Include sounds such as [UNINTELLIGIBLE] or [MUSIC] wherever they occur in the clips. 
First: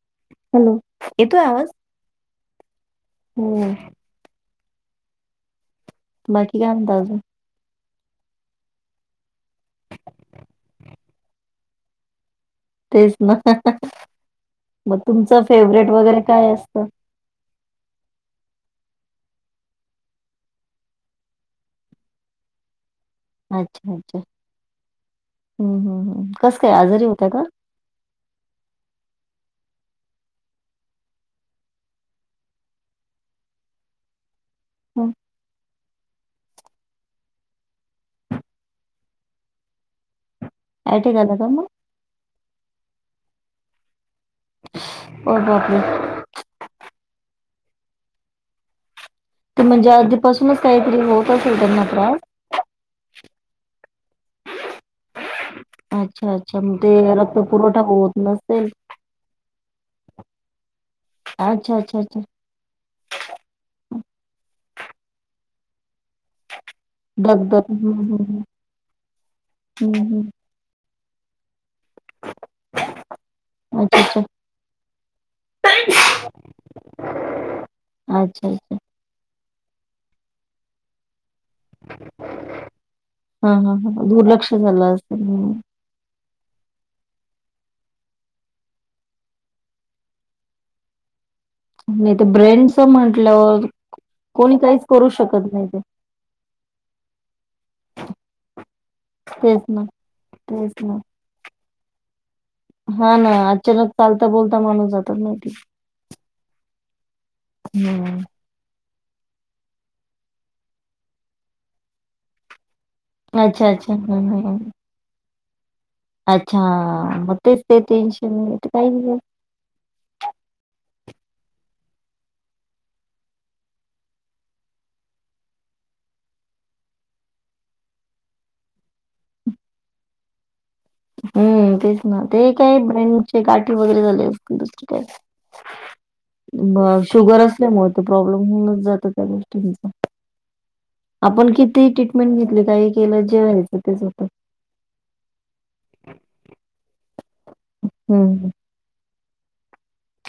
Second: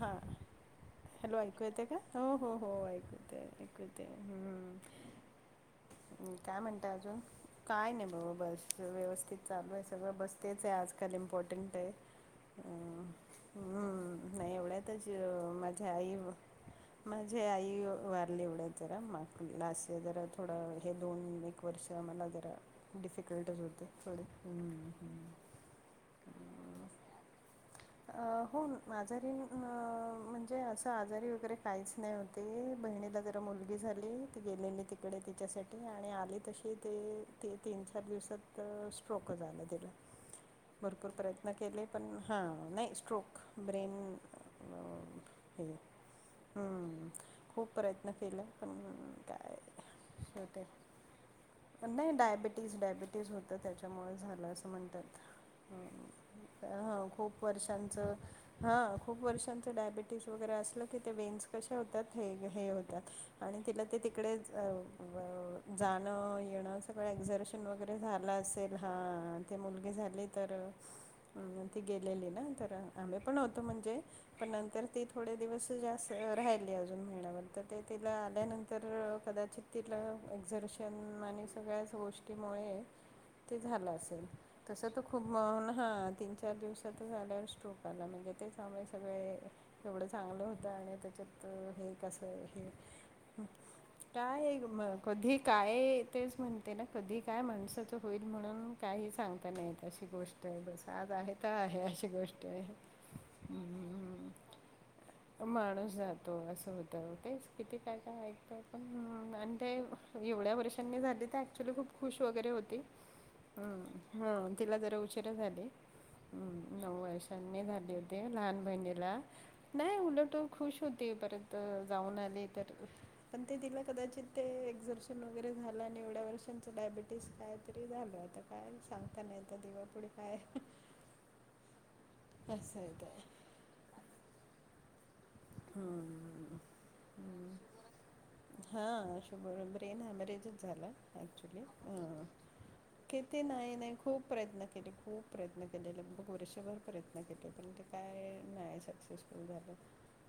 हा hello hello येतोय ऐकू आवाज येते का हो हो हो ऐकू यत हो ऐकू येत. तय हम्. म काय म्हणताय अजून. काय नाही बाबा बस व्यवस्थित चालू आहे सगळं बसतेच आहे आजकाल इम्पॉर्टंट आहे. अं, तेच ना हम्म नाही मग एवढ्यातच तुमचं फेवरेट वगैरे काय असतं. माझे आई वारले एवढ्यात जरा मग लास्ट जरा थोडं. हे दोन एक वर्ष आम्हाला जरा डिफिकल्टच होते अच्छा अच्छा थोडे. हम्म. हम्म हम् कस काय हम्म. आजारी होतय का? अ हो आजारी म्हणजे असं आजारी वगैरे काहीच नाही होत. ते बहिणीला जरा मुलगी झाली ती गेलेली हं. तिकडे तिच्यासाठी आणि आली तशी ते ते तीन चार दिवसात स्ट्रोक झालं तिला. भरपूर अटॅक आला का प्रयत्न मग केले पण हां नाही स्ट्रोक ब्रेन हे [UNINTELLIGIBLE] हम्म खूप प्रयत्न केला पण- काय तर म्हणजे आधीपासूनच काहीतरी होत असेल त्यांना त्रास. डायबिटीस डायबिटी- होत त्याच्यामुळे झालं अस म्हणतात अच्छा अच्छा मग ते हा खूप रक्त पुरवठा वर्षांच हा- होत नसेल ह खूप वर्षांच डायबेटीस वगैरे असलं की ते वेन्स कसे अच्छा अच्छा होतात अच्छा हे. हे होतात आणि तिला ते तिकडे जाणं येणं- सगळ एक्झबिशन दगदग वगैरे हम्म झालं हम्म असेल हा ते मुलगी हम्म झाली हम्म तर- ती गेलेली ना तर आम्ही पण होतो अच्छा म्हणजे- अच्छा पण नंतर ती थोडे दिवस जात राहिली अजून महिनाभर तर ते तिला अच्छा अच्छा आल्यानंतर- तर कदाचित तिला एक्झिबिशन आणि सगळ्याच गोष्टीमुळे हा ते हा झालं हा असेल दुर्लक्ष तस झालं त असेल खूप म हं. हा तीन चार दिवस त्याच्यात झाल्यावर स्ट्रोक आला म्हणजे तेच्या मूळ सगळे एवढं चांगलं होतं आणि त्याच्यात हे नाही तर कसं ब्रेनच हे म्हंटल्यावर - काय मग कधी काय तेच म्हणते ना कधी काय माणसाचं होईल म्हणून काही सांगता तेच नाही ना अशी गोष्ट तेच बस ना आज आहे तर आहे अशी गोष्ट- आहे. हा ना अचानक चालता बोलता माणूस माहिती माणूस जातो असं होतं तेच किती काय हम्म. काय ऐक- पण आणि ते एवढ्या वर्षांनी झाले ते ऍक्च्युली खूप खुश वगैरे होती. अच्छा हम अच्छा हं हा हं हं. तिला जरा उशीर झाले. अच्छा हम्म नऊ मग तेच वर्षांनी ते झाली होती टेन्शन लहान ते काही बहिणीला- नाही उलट खुश होते परत जाऊन आले तर - पण ते तिला कदाचित ते एक्झर्शन वगैरे झालं आणि एवढ्या वर्षांच डायबिटीस कायतरी झालं आता. काय सांगता नाही तर देवा पुुढे काय हम्म तेच ना ते काय असं आहे ते ब्रेनचे गाठी वगैरे झाले असतील दुसर काय? हम्म शुगर हम्म. असल्यामुळे तर प्रॉब्लेम होऊनच जात हां त्या शुगर गोष्टींचा. ब्रेन हॅमरेजच झाला आपण ॲक्च्युली किती हां. ट्रीटमेंट घेतली काही केलं किती जे नाही व्हायच नाही तेच खूप होत. प्रयत्न केले खूप प्रयत्न केलेले ब वर्षभर प्रयत्न केले पण ते काय हम्म नाही सक्सेसफुल झालं.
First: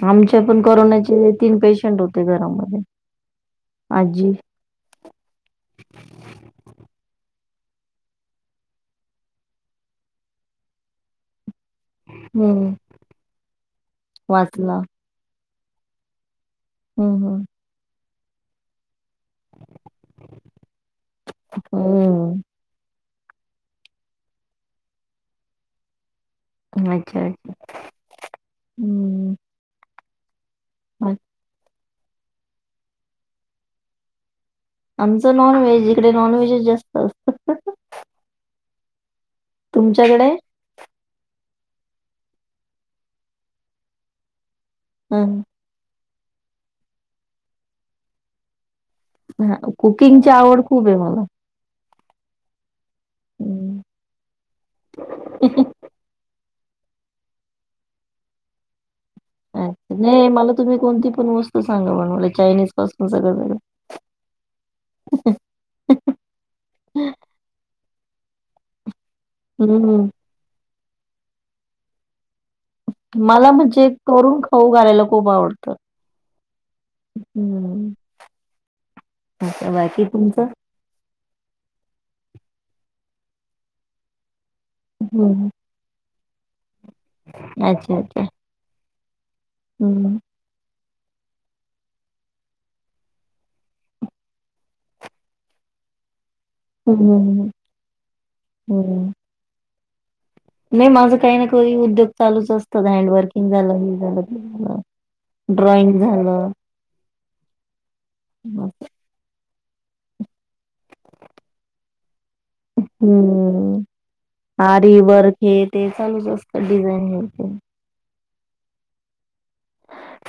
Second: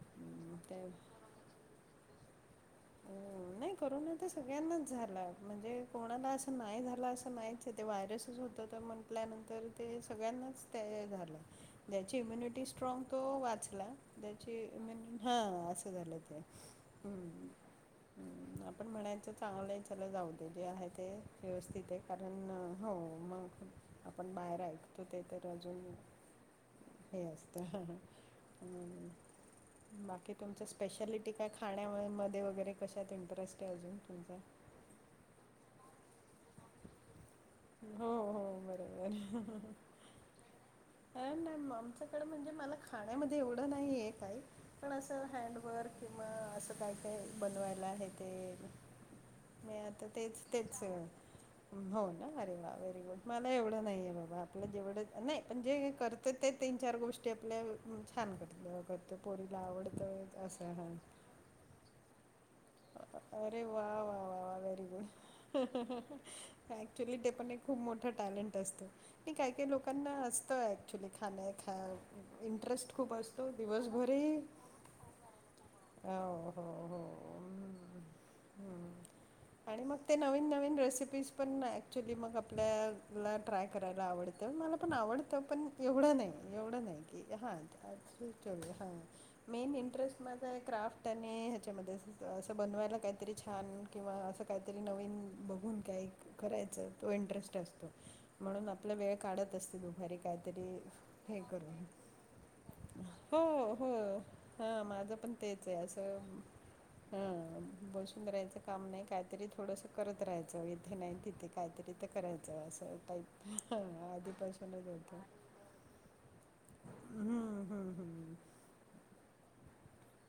आमच्या हम्म पण ते करोनाचे तीन पेशंट होते घरामध्ये आजी सगळ्या ना झालां. म्हणजे कोणाला असं नाही झालं असं नाहीच ते व्हायरसच होतं तर म्हटल्यानंतर ते सगळ्यांनाच ते झालं ज्याची इम्युनिटी हम्म स्ट्रॉंग तो वाचला त्याची वाचला हा असं झालं तर, हम्म ह आपण म्हणायचं चांगलं चला जाऊ देले आहे ते व्यवस्थित आहे हम्म कारण हो मग आपण बाहेर ऐकतो ते तर अजून हम्म अच्छा हे असतं. हम्म बाकी तुमचं स्पेशालिटी काय खाण्यामध्ये वगैरे कशात इंटरेस्ट आहे अजून तुमचा? आमचं नॉनव्हेज इकडे नॉनव्हेजच जास्त असतं. हो हो बरोबर. तुमच्याकडे? ह मॅ आमच्याकडं म्हणजे मला खाण्यामध्ये एवढं नाही आहे काय. पण असं हँडवर्क किंवा असं काय काय बनवायला हे ते ह मी आता कुकिंगची तेच आवड तेच खूप हे मला. हो ना अरे वा व्हेरी गुड मला हम्म. एवढं नाहीये बाबा आपलं जेवढं नाही पण जे करत तर ते तीन चार गोष्टी आपल्या छान करत करतो पोरीला आवडतं असं हां तू सांग बनवलय चायनीज पासून सगळं [INAUDIBLE] वा वा वा वा वा वेरी गुड हा हा हा ऍक्च्युली ते पण एक खूप मोठं टॅलेंट असतं काय काही हम्म लोकांना असतं ऍक्च्युली खाणे खा इंटरेस्ट. खूप असतो मला म्हणजे करून दिवसभरही खाऊ घालायला खूप आवडतं. हो हो हो हम्म हम्म. अच्छा आणि मग बाकी ते तुमचं नवीन नवीन रेसिपीज पण ना ॲक्च्युली मग आपल्याला ट्राय करायला आवडतं मला पण आवडतं. हम्म. पण एवढं नाही एवढं नाही की हा अच्छा अच्छा हा मेन हम्म. इंटरेस्ट म क्राफ्ट आणि ह्याच्यामध्ये असंच. असं बनवायला काहीतरी छान किंवा असं काहीतरी नवीन बघून काय करायच हम्म, तो हम्म, इंटरेस्ट असतो म्हणून आपला हम्म. वेळ काढत असते दुपारी. काहीतरी नाही माझं काही हे ना काही करून उद्योग चालूच असतात हँड वर्किंग हो झालं हो हे झालं ते झालं हा माझं पण तेच आहे ड्रॉइंग असं झालं ह बसून राहायचं काम नाही काय. तरी थोडसं करत राहायचं इथे नाही तिथे काहीतरी करायचं असं टाईप हम्म हा आधीपासुनच आरी होत. वर्क हे ते चालूच असतं डिझाईन हे ते. हम्म हम् हम्म.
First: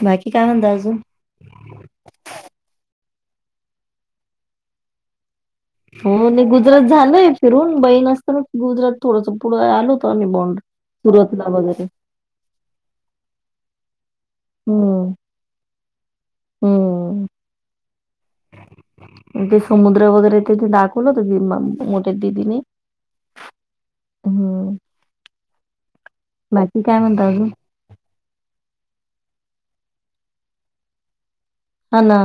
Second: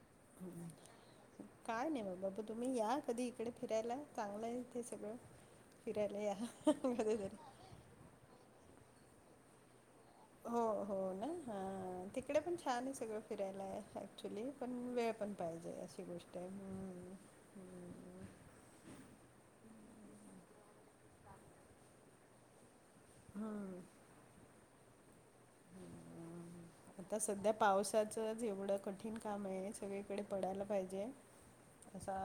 बाकी काय म्हणताय अजून? काय नाही बा बा तुम्ही या कधी इकडे फिरायला चांगलं आहे इथे सगळं. हो फिरायला या नाही गुजरात झालय कधीतरी. फिरून बहीण असताना गुजरात थोडंस पुढं आलो होतो आम्ही बॉन्डर सुरतला वगैरे. इकडे पण छान आहे सगळं फिरायला हे. क्च्युली पण वेळ हम्म पण पाहिजे अशी गोष्ट आहे हम. हम्म. ते समुद्र वगैरे ते ते दाखवलं होत क मोठ्या दिदीने. हा हम् बाकी काय म्हणत अजून? त्याचंच एवढं कठीण काम आहे सगळीकडे पडायला पाहिजे हा तसा ना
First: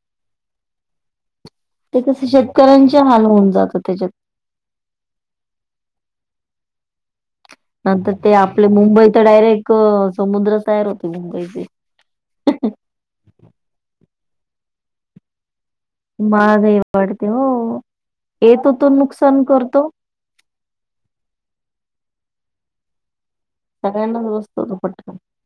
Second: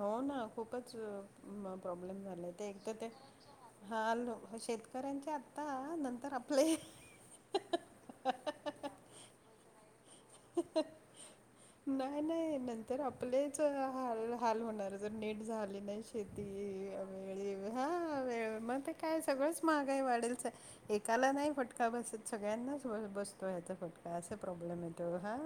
हो ना खूपच म ते प्रॉब्लेम कसं झाले ते एक तर शेतकऱ्यांचे ते हाल होऊन जातात हा त्याच्यात. अलो शेतकऱ्यांच्या आत आता नंतर आपले नंतर ते आपले मुंबई तर डायरेक्ट समुद्र तयार होते मुंबईचे. नाही नाही नंतर आपलेच हाल हाल होणार जर नीट झाली नाही. शेती महागाई वाढते वेळी हो. हा वेळ येतो मग तो ते काय नुकसान सगळंच करतो महागाई वाढेलच आहे. एकाला नाही फटका बसत सगळ्यांनाच ब बसत तो याचा फटका सगळ्यांनाच असा बसतो तो प्रॉब्लेम येतो पटकन. हा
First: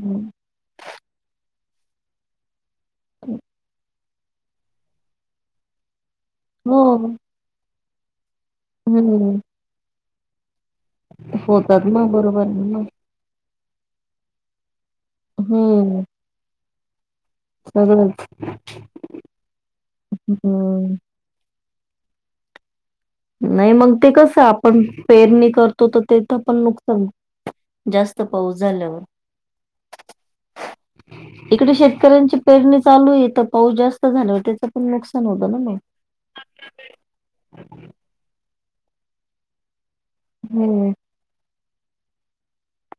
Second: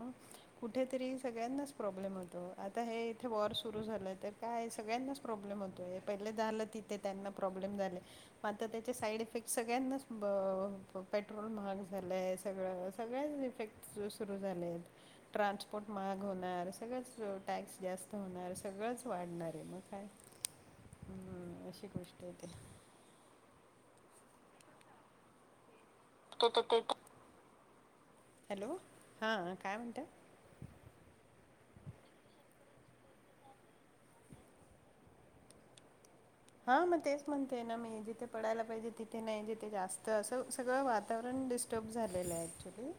मग कुठेतरी सगळ्यांनाच प्रॉब्लेम होतो आता हे इथे वॉर सुरू झालं तर काय सगळ्यांनाच प्रॉब्लेम होतो पहिले झालं हो. तिथे त्यांना प्रॉब्लेम झाले. मात्र त्याचे साईड हम्म. इफेक्ट सगळ्यांनाच ब पेट्रोल महाग होतात मग झालंय बरोबर आहे मग. सगळं सगळे्याच इफेक्ट सुरू झाले आहेत ट्रान्सपोर्ट हम्म. महाग होणार सगळंच टॅक्स जास्त सगळंच. होणार सगळंच वाढणार आहे मग काय हम्म. ह अशी गोष्ट आहेते नाही मग ते कसं आपण पेरणी करत तो तर तेथं ते पण तर ते नुकसान जास्त पाऊस हॅलो झाल्यावर. हां काय [INAUDIBLE] इकडे शेतकऱ्यांची पेरणी चालू ये तर पाऊस जास्त झालावर त्याचं पण नुकसान होत ना मग. [INAUDIBLE] हा मग तेच म्हणते ना मी जिथे पडायला पाहिजे तिथे नाही जिथे जास्त असं सगळं हम्म. वा वातावरण डिस्टर्ब झालेलं ॲक्च्युली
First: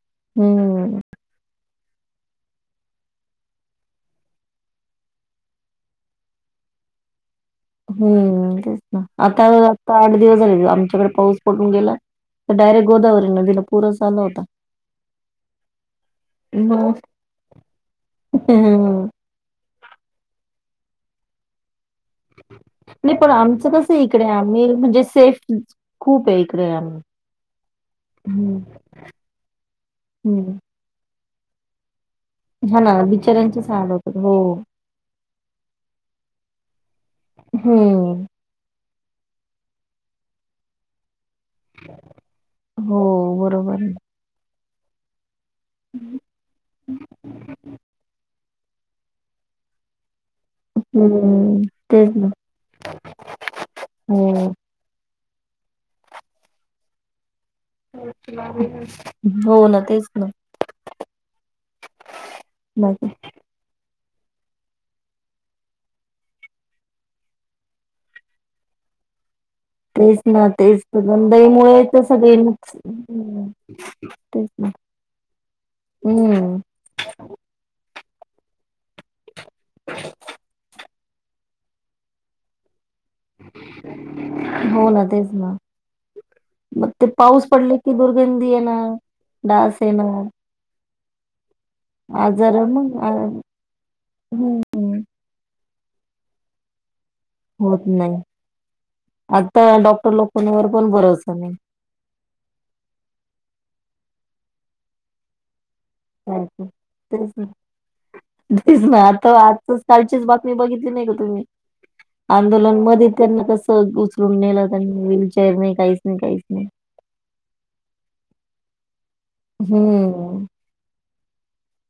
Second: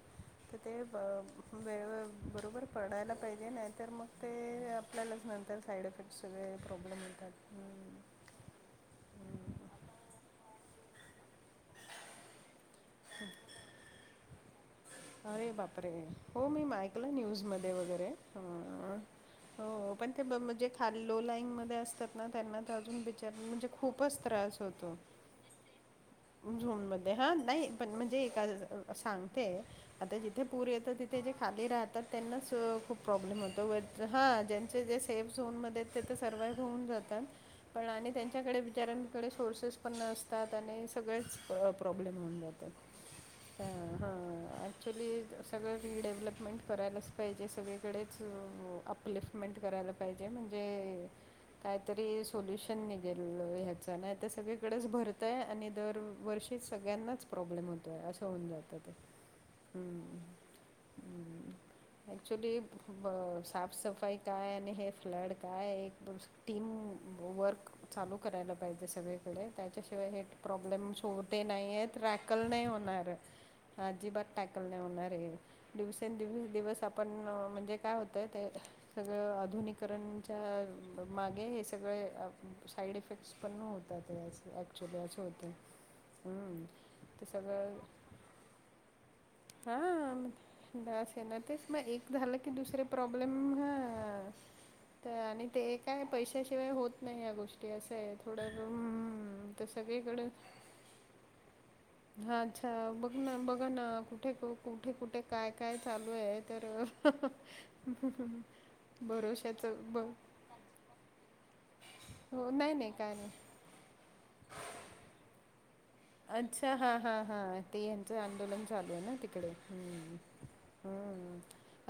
त ते ब हम्म. वेळवर बरोबर पडायला पाहिजे नायतर मग ते आपल्यालाच नंतर साईड इफेक्ट सगळे प्रॉब्लेम येतात. हूं हम्म तेच ना आता आता आठ दिवस झाले आमच्याकडे पाऊस पडून गेला तर डायरेक्ट गोदावरी नदीला पूरचं आला होता. अरे बाप रे! हो मी मग मायकला न्यूज मध्ये वगैरे हं हो पण ते ब म्हणजे खाल लो लाईनमध्ये असतात ना त्यांना अजून नाही पण बिचारी म्हणजे आमचं कसं आहे खूपच इकडे त्रास आम्ही होतो म्हणजे सेफ खूप आहे इकडे झोन आम्ही. मध्ये हा नाही पण म्हणजे एका हम्म. असं सांगते आता जिथे हम्म पूर येतो तिथे जे खाली राहतात त्यांनाच अ हा ना खूप प्रॉब्लेम होतो बिचाऱ्यांचेच हाल वरचं होतात हो हा ज्यांचे जस सेफ झोनमध्ये ते तर सर्वाइव्ह होऊन जातात पण आणि हम्म. त्यांच्याकडे बिचाऱ्यान इकडे सोर्सेस पण नसतात आणि सगळेच प्र प्रॉब्लेम होऊन जातात हो हा बरोबर आहे हा ॲक्च्युली असं सगळं ही डेव्हलपमेंट करायलाच पाहिजे सगळीकडेच अ अपलिसमेंट करायला पाहिजे म्हण ते हम्म तेच कायतरी ना सोल्युशन निघेल ह्याच नाय त हो. सगळे इकडच भरतय आणि दरवर्षी सगळ्यांनाच प्रॉब्लेम होतोय असं होऊन जातं ते हो ना हूं तेच ना हूं ॲक्चुली बाकी ब साफ सफाई काय आणि हे फ्लड काय एक दो टीम वर्क चालू करायला पाहिजे सगळे कडे त्याच्याशिवाय तेच हे ना तेच प्रोब्लेम तर छोटे गंधाईमुळे नाययेत तर सगळे रॅकल नाही नुकस- होणार हम्म आजिबात तेच रॅकल ना नाय होणारे हे दिवसेंदिवस हम्म दिवस आपण म्हणजे काय होतय ते सगळं आधुनिकरणच्या मागे हे सगळे अ साईड इफेक्ट निष्पण होतात हो ऍक्च्युली ना असं तेच होतय ना ते सगळं बंदी ये ना असेन बस ये ना तेच मग एक झालं की दुसरे मग आ- प्रॉब्लेम हां हम्म त आणि ते एक हाय पैशाशिवाय होत नाही या गोष्ट गोष्टी होत असं नाही. आहे थोड्या हम्म आता त डॉक्टर सगळीकड लोकांवर पण भरोसा नाही हा अच्छा बघ ना बघा ना कुठे क कुठे कुठ काय काय चालू हाय तर सारखं तेच ना भरोश्याच ब मी बघितली नाय का तुम्ही हो नाही आंदोलन नाही मध्ये काय नाही त्यांनी कस उच लुण नेल त्यांनी व्हीलचेअर नाही काहीचं अच्छा हा हा हा ते यांचं आंदोलन चालू आहे ना तिकडे हम्म हां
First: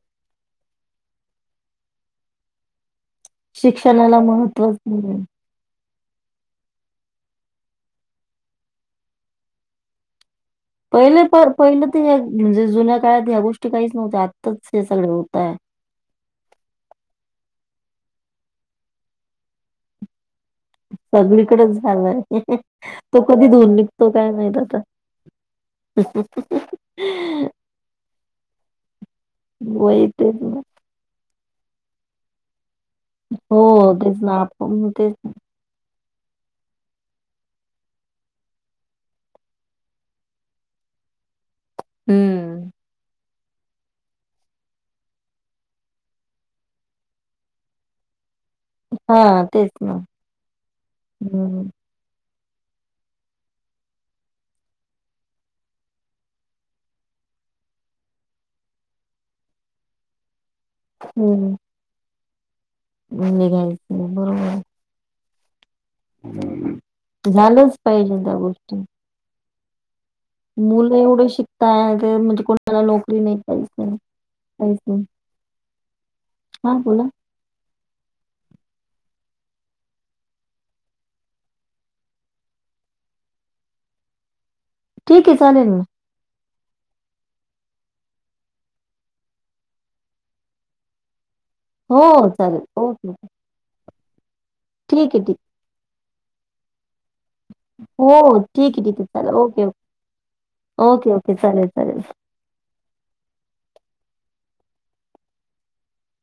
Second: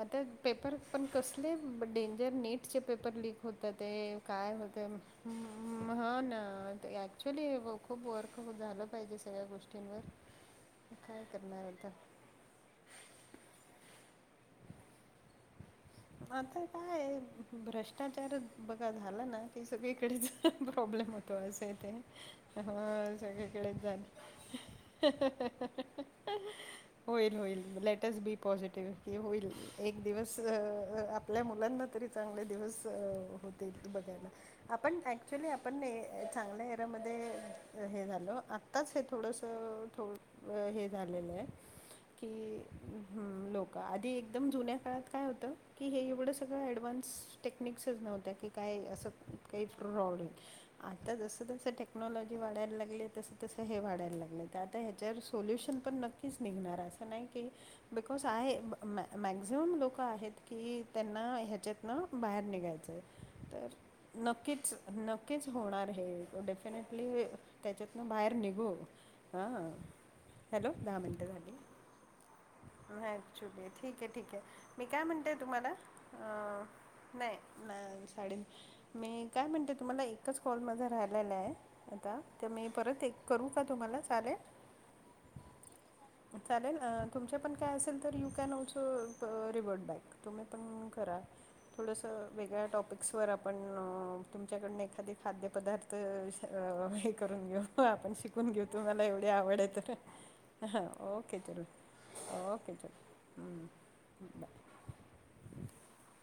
आता पेपर पण कसले डेंजर नीटचे पेपर लिक होतात ये शिक्षणाला काय महत्त्वच होतंय नाही मं मं हा ना ऍक्च्युली खूप वर्क झालं पाहिजे सगळ्या गोष्टींवर पहिले काय पार करणार पहिलं आता तर म्हणजे जुन्या काळात ह्या गोष्टी काहीच नव्हत्या आत्ताच हे सगळ होताय. आता काय ये भ्रष्टाचार चं बघा झाला ना की सगळीकडेचं प्रॉब्लेम होतो असंय सगळीकडेच ते झालंय हं तो कधी धुऊन सगळीकडेच झालं निघतो काय माहित आता होईल होईल लेटअस बी पॉझिटिव्ह ते होईल एक वय दिवस तेच अ ना आपल्या मुलांना तरी चांगले दिवस अ हो होतेत तेच बघायला ना आपण तेच ना. ऍक्यचुली आप पण नई अ चांगल हेरा मध्ये हे झालं आत्ताच हे थोडंसं थोड अ हे झालेलं हाय की हम्म हूं लोक आधी एकदम जुन्या काळात काय होतं की हे एवढं सगळं ऍडव्हान्स टेक्निक्सच नव्हत्या की काय असं हा काही तेच ना प्रॉवडिंग आता जसं तुमच हम्म टेक टेक्नॉलॉजी वाढायला लागली तसं तसं हे वाढयला लागलय त आता ह्याच्यावर सोल्युशन पण नक्क क्कीच निघणार हाय असं नाय की बिकॉज आहे मं मॅ मॅ मॅक्झिमम लोकं क आहेत की त्यांना हम्म ह्याच्यातनं बाहेर निघायचंय तर निघायचं बरोबर नक्कीच नक्कीच होणार हे डेफिनेटली झालंच त्याच्यातनं पाहिजे बाहेर त्या निघु गोष्टी हा हॅलो मुलं दहा मिनटं एवढं झाली शिकताय ते म्हणजे कोणाला नोकरी नाही हॲक्चुली काहीच आहे ठीक नाही आहे ठीक आहे काहीच मी नाही काय म्हणते आहे तुम्हाला हा बोला नाही ना साडी मी काय म्हणते तुम्हाला एच कॉलमध्ये राहिलेलं आहे आता तर मी परत एक करू का तुम्हाला चालेल ठीक आहे चालेल मी चालेल तुमचे पण काय असेल तर यू कॅन ऑल्सो ट तुम्ही पण करा थोडस हो चालेल वेग्या टॉपिक् ओके पण तुमच्याकडून एखादीे ठीक आहे ठीक खाद्यपदार्थ हे करून घेऊ हो आपण शिकून घेऊ ठीक तो आहे ठीक मला आहे एवढी चालेल आवड ओके ओके आहे तर ह ह ओके चल ओके च हम्म [UNINTELLIGIBLE]